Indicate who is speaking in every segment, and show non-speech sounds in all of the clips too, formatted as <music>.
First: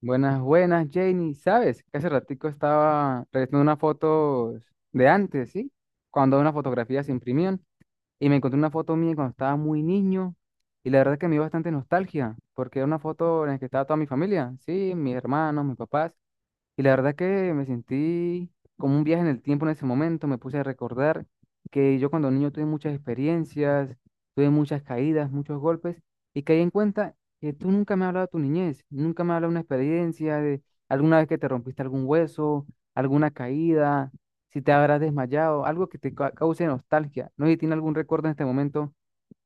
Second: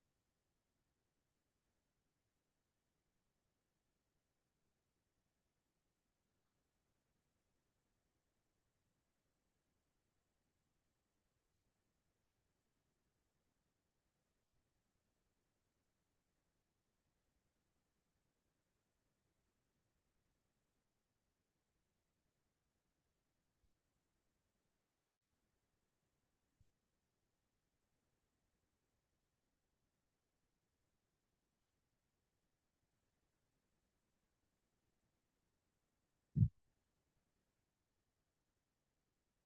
Speaker 1: Buenas, buenas, Janie. ¿Sabes? Que hace ratico estaba revisando unas fotos de antes, ¿sí? Cuando unas fotografías se imprimían y me encontré una foto mía cuando estaba muy niño y la verdad que me dio bastante nostalgia porque era una foto en la que estaba toda mi familia, ¿sí? Mis hermanos, mis papás. Y la verdad que me sentí como un viaje en el tiempo en ese momento. Me puse a recordar que yo cuando niño tuve muchas experiencias, tuve muchas caídas, muchos golpes, y caí en cuenta que tú nunca me has hablado de tu niñez, nunca me has hablado de una experiencia, de alguna vez que te rompiste algún hueso, alguna caída, si te habrás desmayado, algo que cause nostalgia. No sé si tiene algún recuerdo en este momento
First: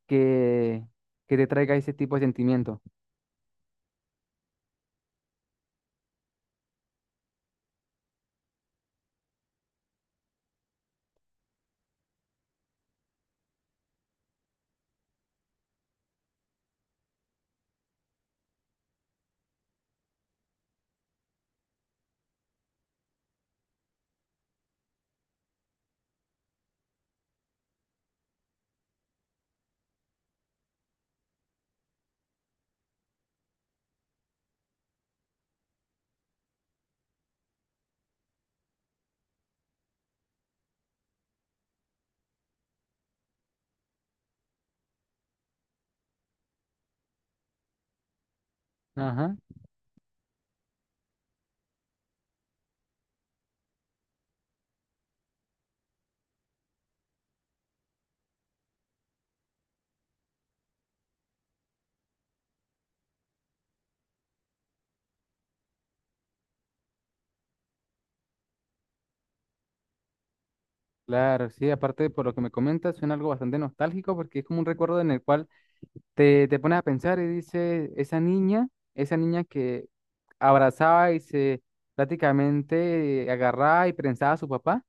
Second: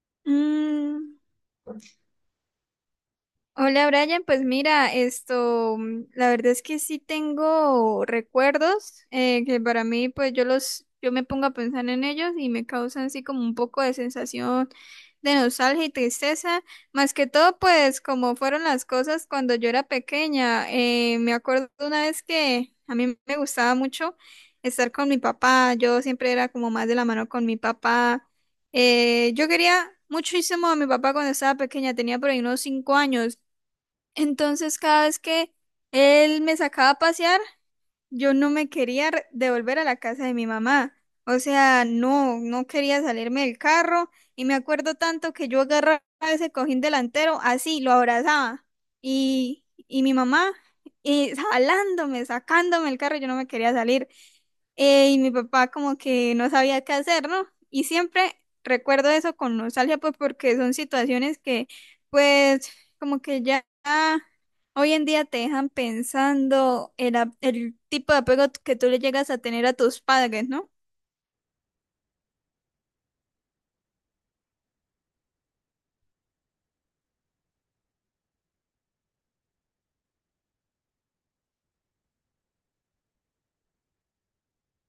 Speaker 1: que,
Speaker 2: Mm,
Speaker 1: que te traiga ese tipo de sentimiento.
Speaker 2: Hola Brian, pues mira, la verdad es que sí tengo recuerdos que para mí, pues yo me pongo a pensar en ellos y me causan así como un poco de sensación de nostalgia y tristeza. Más que todo, pues como fueron las cosas cuando yo era pequeña. Me acuerdo una vez que a mí me gustaba mucho estar con mi papá. Yo siempre era como más de la mano con mi papá. Yo quería muchísimo a mi papá cuando estaba pequeña, tenía por ahí unos 5 años. Entonces, cada vez que él me sacaba a pasear, yo no me quería devolver a la casa de mi mamá. O sea, no quería salirme del carro. Y me acuerdo tanto que yo agarraba ese cojín delantero, así, lo abrazaba.
Speaker 1: Ajá.
Speaker 2: Y mi mamá, y jalándome, sacándome el carro, yo no me quería salir. Y mi papá como que no sabía qué hacer, ¿no? Y siempre recuerdo eso con nostalgia, pues porque son situaciones que, pues, como que ya... Hoy en día te dejan pensando el tipo de apego que tú le llegas a tener a tus padres, ¿no?
Speaker 1: Claro, sí, aparte por lo que me comentas, suena algo bastante nostálgico porque es como un recuerdo en el cual te pones a pensar y dices, esa niña que abrazaba y se prácticamente agarraba y prensaba a su papá,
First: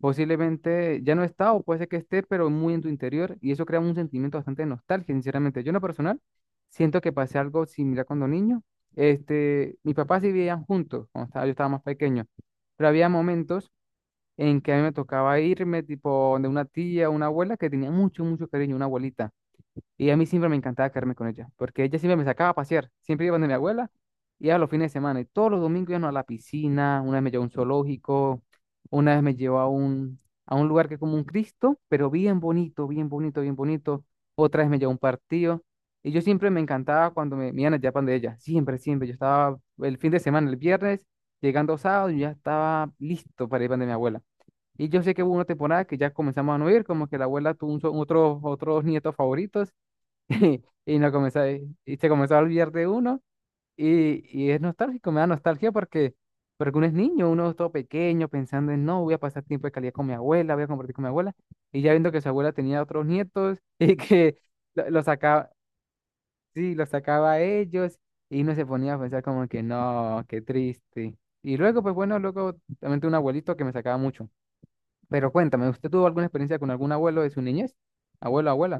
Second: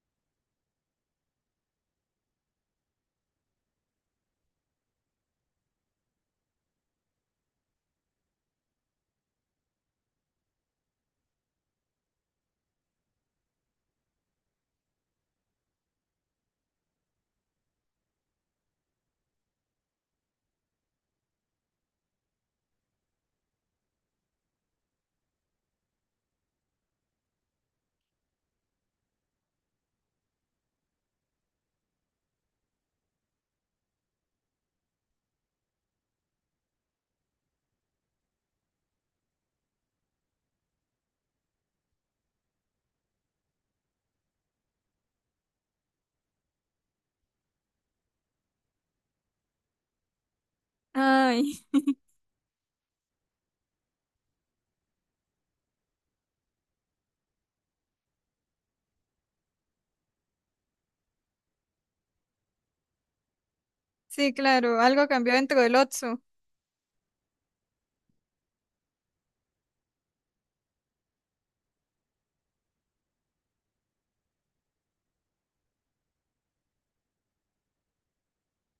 Speaker 1: posiblemente ya no está o puede ser que esté, pero muy en tu interior y eso crea un sentimiento bastante de nostalgia, sinceramente. Yo en lo personal siento que pasé algo similar cuando niño. Este, mis papás sí vivían juntos cuando estaba, yo estaba más pequeño, pero había momentos en que a mí me tocaba irme tipo de una tía, una abuela que tenía mucho, mucho cariño, una abuelita. Y a mí siempre me encantaba quedarme con ella, porque ella siempre me sacaba a pasear, siempre iba donde mi abuela, iba los fines de semana y todos los domingos íbamos a la piscina, una vez me llevó a un zoológico, una vez me llevó a a un lugar que es como un Cristo, pero bien bonito, bien bonito, bien bonito, otra vez me llevó a un partido. Y yo siempre me encantaba cuando me iban allá para de ella, siempre, siempre. Yo estaba el fin de semana, el viernes, llegando sábado, yo ya estaba listo para ir para de mi abuela. Y yo sé que hubo una temporada que ya comenzamos a no ir, como que la abuela tuvo otros nietos favoritos <laughs> y no comenzó, a-
Speaker 2: Ay,
Speaker 1: y se comenzó a olvidar de uno. Y es nostálgico, me da nostalgia porque, porque uno es niño, uno es todo pequeño, pensando en no, voy a pasar tiempo de calidad con mi abuela, voy a compartir con mi abuela. Y ya viendo que su abuela tenía otros nietos <laughs> y
Speaker 2: sí,
Speaker 1: que
Speaker 2: claro,
Speaker 1: los
Speaker 2: algo cambió
Speaker 1: sacaba,
Speaker 2: dentro del Otso.
Speaker 1: sí, los sacaba a ellos y uno se ponía a pensar como que no, qué triste. Y luego, pues bueno, luego también tuve un abuelito que me sacaba mucho pero cuéntame, ¿usted tuvo alguna experiencia con algún abuelo de su niñez? Abuelo, abuela.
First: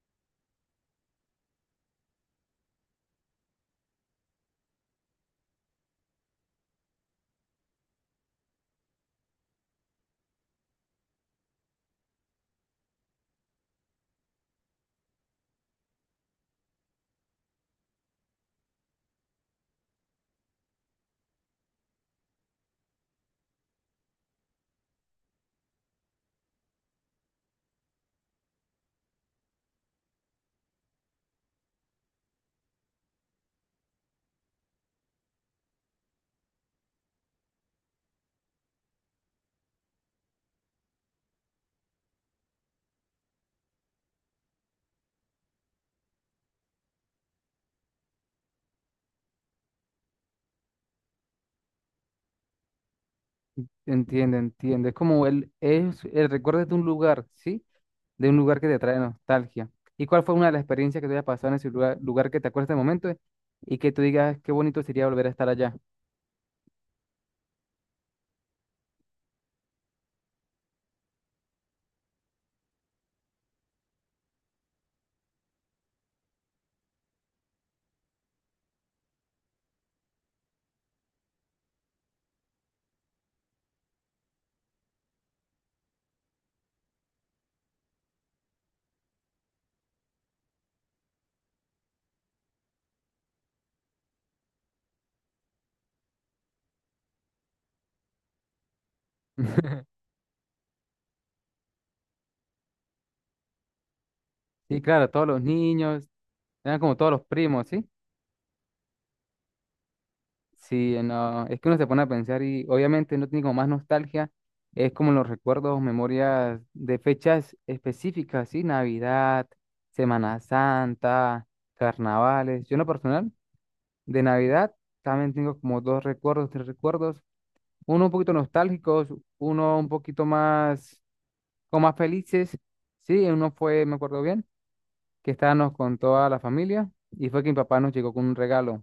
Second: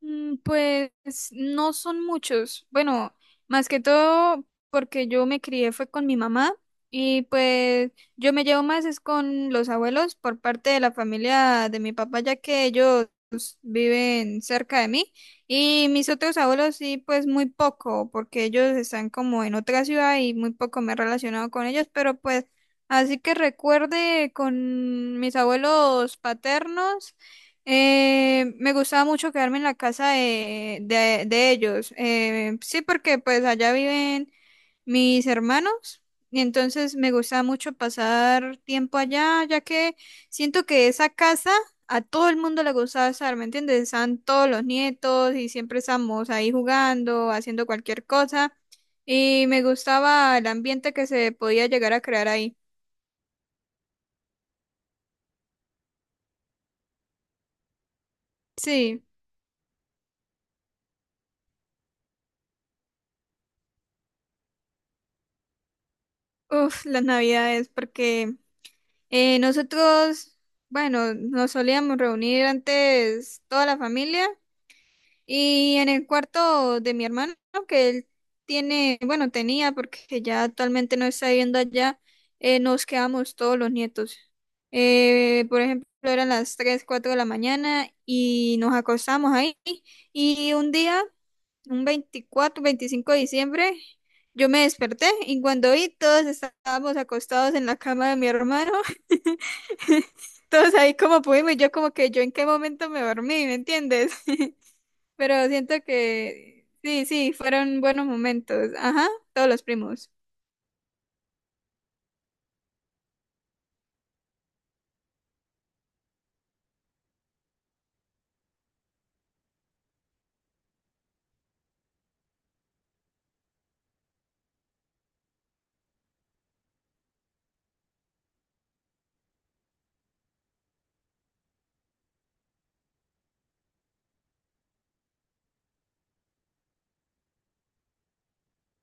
Speaker 2: Pues no son muchos. Bueno, más que todo porque yo me crié fue con mi mamá y pues yo me llevo más es con los abuelos por parte de la familia de mi papá, ya que ellos viven cerca de mí y mis otros abuelos sí, pues muy poco, porque ellos están como en otra ciudad y muy poco me he relacionado con ellos, pero pues así que recuerde con mis abuelos paternos. Me gustaba mucho quedarme en la casa de, de ellos. Sí, porque pues allá viven mis hermanos y entonces me gustaba mucho pasar tiempo allá, ya que siento que esa casa a todo el mundo le gustaba estar, ¿me entiendes? Estaban todos los nietos y siempre estábamos ahí jugando, haciendo cualquier cosa y me gustaba el ambiente que se podía llegar a crear ahí.
Speaker 1: Entiende, entiende. Es como el, es el recuerdo de un lugar, ¿sí? De un lugar que te trae
Speaker 2: Sí,
Speaker 1: nostalgia. ¿Y cuál fue una de las experiencias que te haya pasado en ese lugar, lugar que te acuerdas de momento y que tú digas qué bonito sería volver a estar allá?
Speaker 2: uff, las navidades, porque... Eh, nosotros, bueno, nos solíamos reunir antes toda la familia y en el cuarto de mi hermano, que él tiene, bueno, tenía, porque ya actualmente no está viviendo allá, nos quedamos todos los nietos. Por ejemplo, eran las 3 4 de la mañana y nos acostamos ahí y un día un 24 25 de diciembre, yo me desperté y cuando vi, todos estábamos acostados en la cama de mi hermano.
Speaker 1: <laughs>
Speaker 2: <laughs> Todos ahí como pudimos, y yo como que yo en qué momento me dormí, ¿me entiendes? <laughs>
Speaker 1: Sí, claro, todos los
Speaker 2: Pero siento
Speaker 1: niños,
Speaker 2: que
Speaker 1: eran como todos los
Speaker 2: sí,
Speaker 1: primos,
Speaker 2: fueron
Speaker 1: ¿sí?
Speaker 2: buenos momentos. Ajá, todos los primos.
Speaker 1: Sí, no, es que uno se pone a pensar y obviamente no tiene como más nostalgia, es como los recuerdos, memorias de fechas específicas, ¿sí? Navidad, Semana Santa, carnavales. Yo en lo personal, de Navidad también tengo como dos recuerdos, tres recuerdos, uno un poquito nostálgicos, uno un poquito más, como más felices, sí, uno fue, me acuerdo bien que estábamos con toda la familia y fue que mi papá nos llegó con un regalo.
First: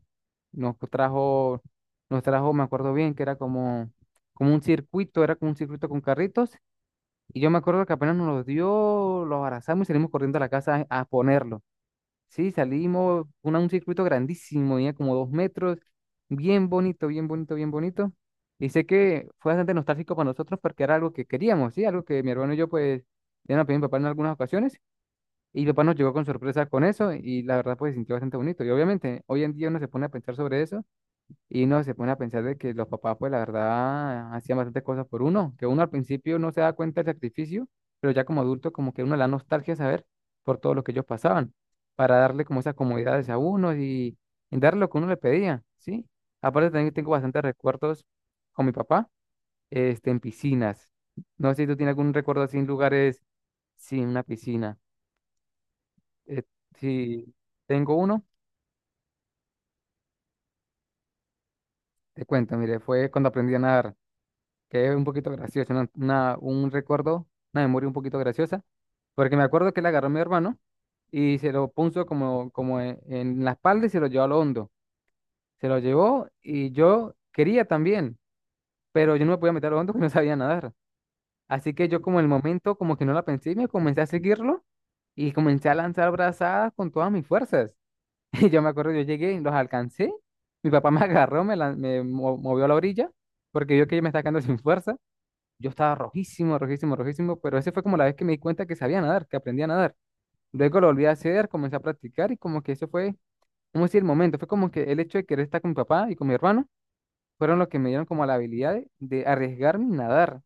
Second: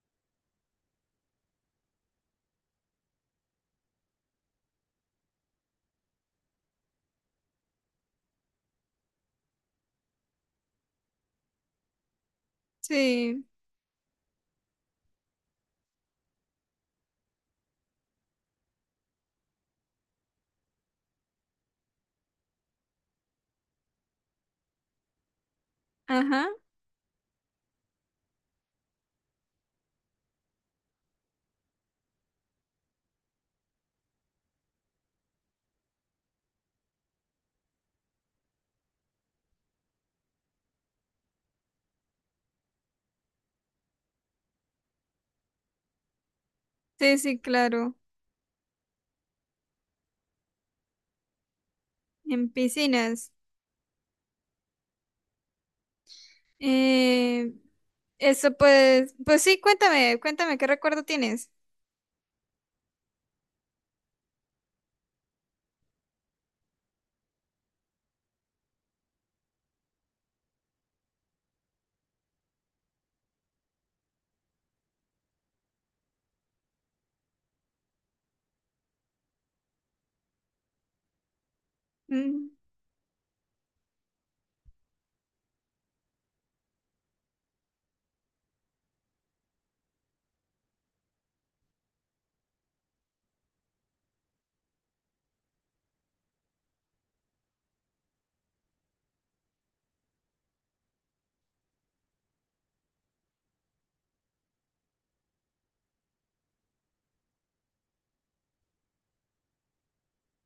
Speaker 1: Nos trajo, Nos trajo, me acuerdo bien, que era como un circuito, era como un circuito con carritos. Y yo me acuerdo que apenas nos lo dio, lo abrazamos y salimos corriendo a la casa a ponerlo. Sí, salimos,
Speaker 2: Sí,
Speaker 1: una, un circuito grandísimo, tenía como dos metros, bien bonito, bien bonito, bien bonito. Y sé que fue bastante nostálgico para nosotros porque era algo que queríamos, ¿sí? Algo que mi hermano y yo, pues, le a pedir a mi papá en algunas ocasiones. Y mi papá nos llegó con
Speaker 2: ajá.
Speaker 1: sorpresa con eso y la verdad pues se sintió bastante bonito. Y obviamente hoy en día uno se pone a pensar sobre eso y uno se pone a pensar de que los papás pues la verdad hacían bastantes cosas por uno, que uno al principio no se da cuenta del sacrificio, pero ya como adulto como que uno la nostalgia saber por todo lo que ellos pasaban, para darle como esas comodidades a uno y darle lo que uno le pedía, ¿sí? Aparte también tengo
Speaker 2: Sí, sí,
Speaker 1: bastantes
Speaker 2: claro.
Speaker 1: recuerdos con mi papá, este, en piscinas. No sé si tú tienes algún recuerdo
Speaker 2: En
Speaker 1: así en lugares
Speaker 2: piscinas.
Speaker 1: sin una piscina. Eh, si
Speaker 2: Eh,
Speaker 1: tengo uno,
Speaker 2: Eso pues, pues sí, cuéntame, ¿qué recuerdo tienes?
Speaker 1: te cuento, mire, fue cuando aprendí a nadar, que es un poquito gracioso, un recuerdo, una memoria un poquito graciosa, porque me acuerdo que le agarró a mi hermano y se lo puso en la espalda y se lo llevó a lo hondo. Se lo llevó y yo quería también, pero yo no me podía meter a lo hondo <laughs> porque no sabía nadar. Así que yo como en el
Speaker 2: Mm.
Speaker 1: momento como que no la pensé y me comencé a seguirlo y comencé a lanzar brazadas con todas mis fuerzas. <laughs> Y yo me acuerdo, yo llegué y los alcancé. Mi papá me <laughs> agarró, me, lan- me mo- movió a la orilla porque vio que yo me estaba quedando sin fuerza. Yo estaba rojísimo, rojísimo, rojísimo, pero esa fue como la vez que me di cuenta que sabía nadar, que aprendía a nadar. Luego lo volví a hacer, comencé a practicar y como que eso fue, vamos a decir, el momento. Fue como que el hecho de querer estar con mi papá y con mi hermano fueron los que me dieron como la habilidad de arriesgarme y nadar.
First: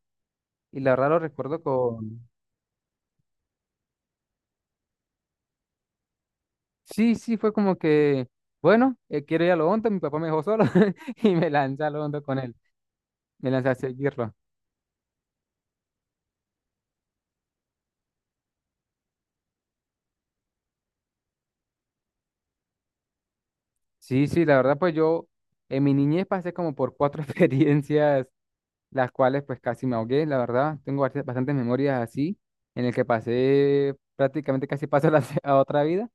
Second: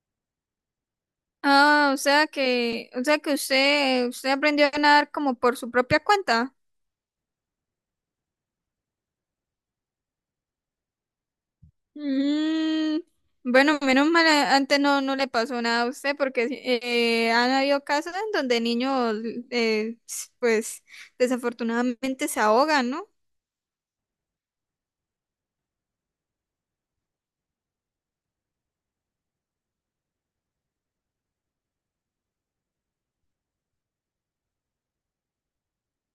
Speaker 1: Y la verdad lo recuerdo
Speaker 2: Ah,
Speaker 1: con...
Speaker 2: o sea que usted aprendió a nadar como por su propia cuenta.
Speaker 1: Sí, sí, fue como que, bueno, quiero ir a lo hondo, mi papá me dejó solo <laughs> y me lancé a lo hondo con él.
Speaker 2: Mm,
Speaker 1: Me lancé a
Speaker 2: bueno, menos mal,
Speaker 1: seguirlo.
Speaker 2: antes no le pasó nada a usted, porque sí, han habido casos en donde niños, eh, pues, desafortunadamente se ahogan, ¿no?
Speaker 1: Sí, sí, la verdad, pues yo en mi niñez pasé como por cuatro <laughs> experiencias, las cuales pues casi me ahogué, la verdad. Tengo bastantes memorias así, en el que pasé prácticamente casi paso <laughs> a otra vida,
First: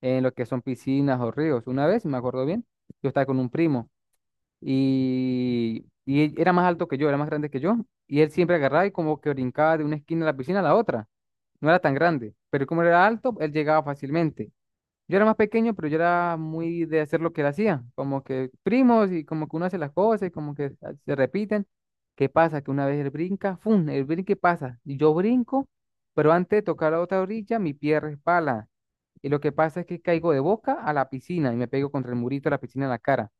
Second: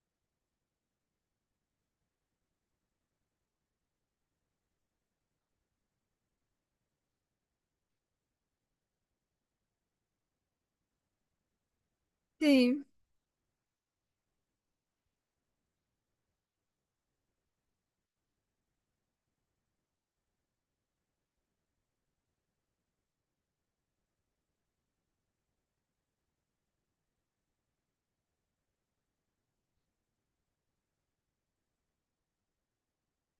Speaker 1: en lo que son piscinas o ríos. Una vez, si me acuerdo bien, yo estaba con un primo y él era más alto que yo, era más grande que yo, y él siempre agarraba y como que brincaba de una esquina de la piscina a la otra. No era tan grande, pero como
Speaker 2: Sí.
Speaker 1: era alto, él llegaba fácilmente. Yo era más pequeño, pero yo era muy de hacer lo que él hacía, como que primos y como que uno hace las cosas y como que ah, se repiten. ¿Qué pasa? Que una vez él brinca, ¡fum! El brinque pasa. Y yo brinco, pero antes de tocar la otra orilla, mi pie resbala. Y lo que pasa es que caigo de boca a la piscina y me pego contra el murito de la piscina en la cara.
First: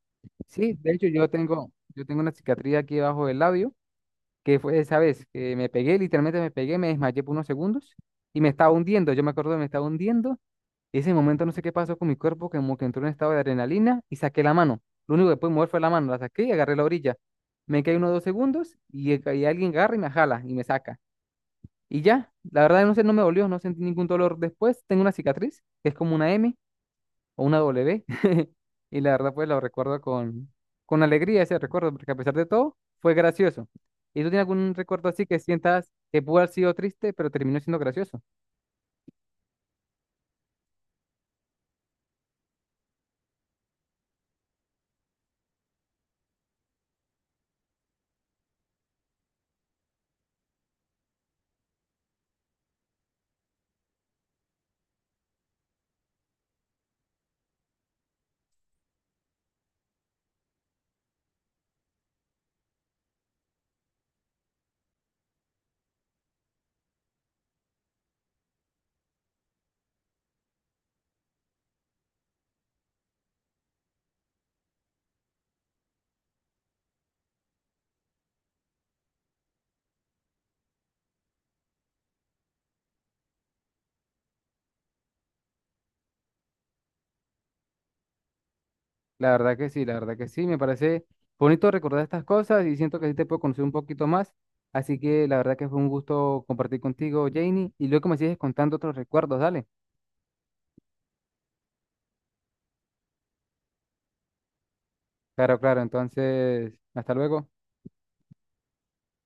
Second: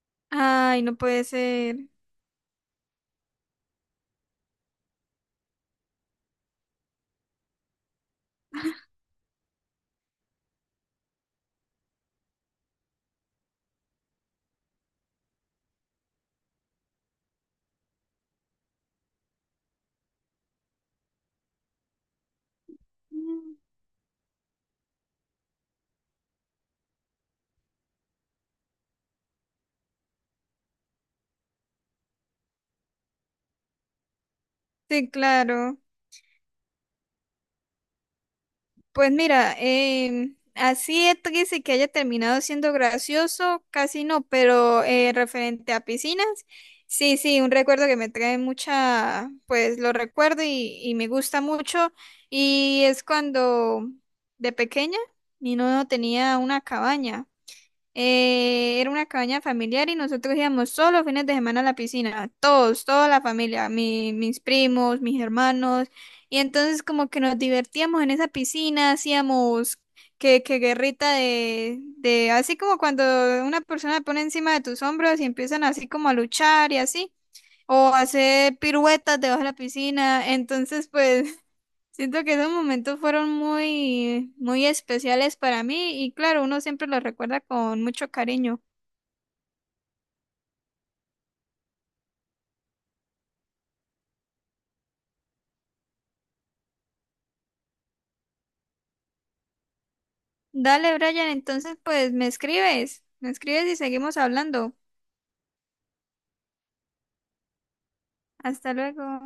Speaker 1: Sí,
Speaker 2: Ay,
Speaker 1: de
Speaker 2: no
Speaker 1: hecho
Speaker 2: puede ser.
Speaker 1: yo tengo una cicatriz aquí debajo del labio, que fue esa vez que me pegué, literalmente me pegué, me desmayé por unos segundos y me estaba hundiendo. Yo me acuerdo que me estaba hundiendo ese momento no sé qué pasó con mi cuerpo, que como que entró en un estado de adrenalina y saqué la mano. Lo único que pude mover fue la mano, la saqué y agarré la orilla. Me caí unos dos segundos y alguien agarra y me jala y me saca. Y ya, la verdad no sé, no me dolió,
Speaker 2: Mm,
Speaker 1: no sentí ningún dolor después. Tengo una cicatriz, que es como una M o una W. <laughs> Y la verdad pues lo recuerdo con alegría ese recuerdo, porque a pesar de todo fue gracioso. ¿Y tú tienes algún recuerdo
Speaker 2: Sí,
Speaker 1: así que
Speaker 2: claro.
Speaker 1: sientas que pudo haber sido triste, pero terminó siendo gracioso?
Speaker 2: Pues mira, así es triste que haya terminado siendo gracioso, casi no, pero referente a piscinas, sí, sí, un recuerdo que me trae mucha, pues lo recuerdo y me gusta mucho, y es cuando de pequeña mi no tenía una cabaña. Era una cabaña familiar y nosotros íbamos solo los fines de semana a la piscina, todos, toda la familia, mis primos, mis hermanos, y entonces como que nos divertíamos en esa piscina, hacíamos que guerrita de, así como cuando una persona te pone encima de tus hombros y empiezan así como a luchar y así, o hacer piruetas debajo de la piscina, entonces pues siento que esos momentos fueron muy, muy especiales para mí y claro, uno siempre los recuerda con mucho cariño.
Speaker 1: La verdad que sí, la verdad que sí, me parece bonito recordar estas cosas y siento que sí te puedo conocer un poquito más. Así que la verdad que fue un gusto compartir contigo, Janie, y luego me sigues contando otros recuerdos, dale.
Speaker 2: Dale, Brian, entonces pues me escribes y seguimos hablando.
Speaker 1: Claro, claro, entonces, hasta luego.
Speaker 2: Hasta luego.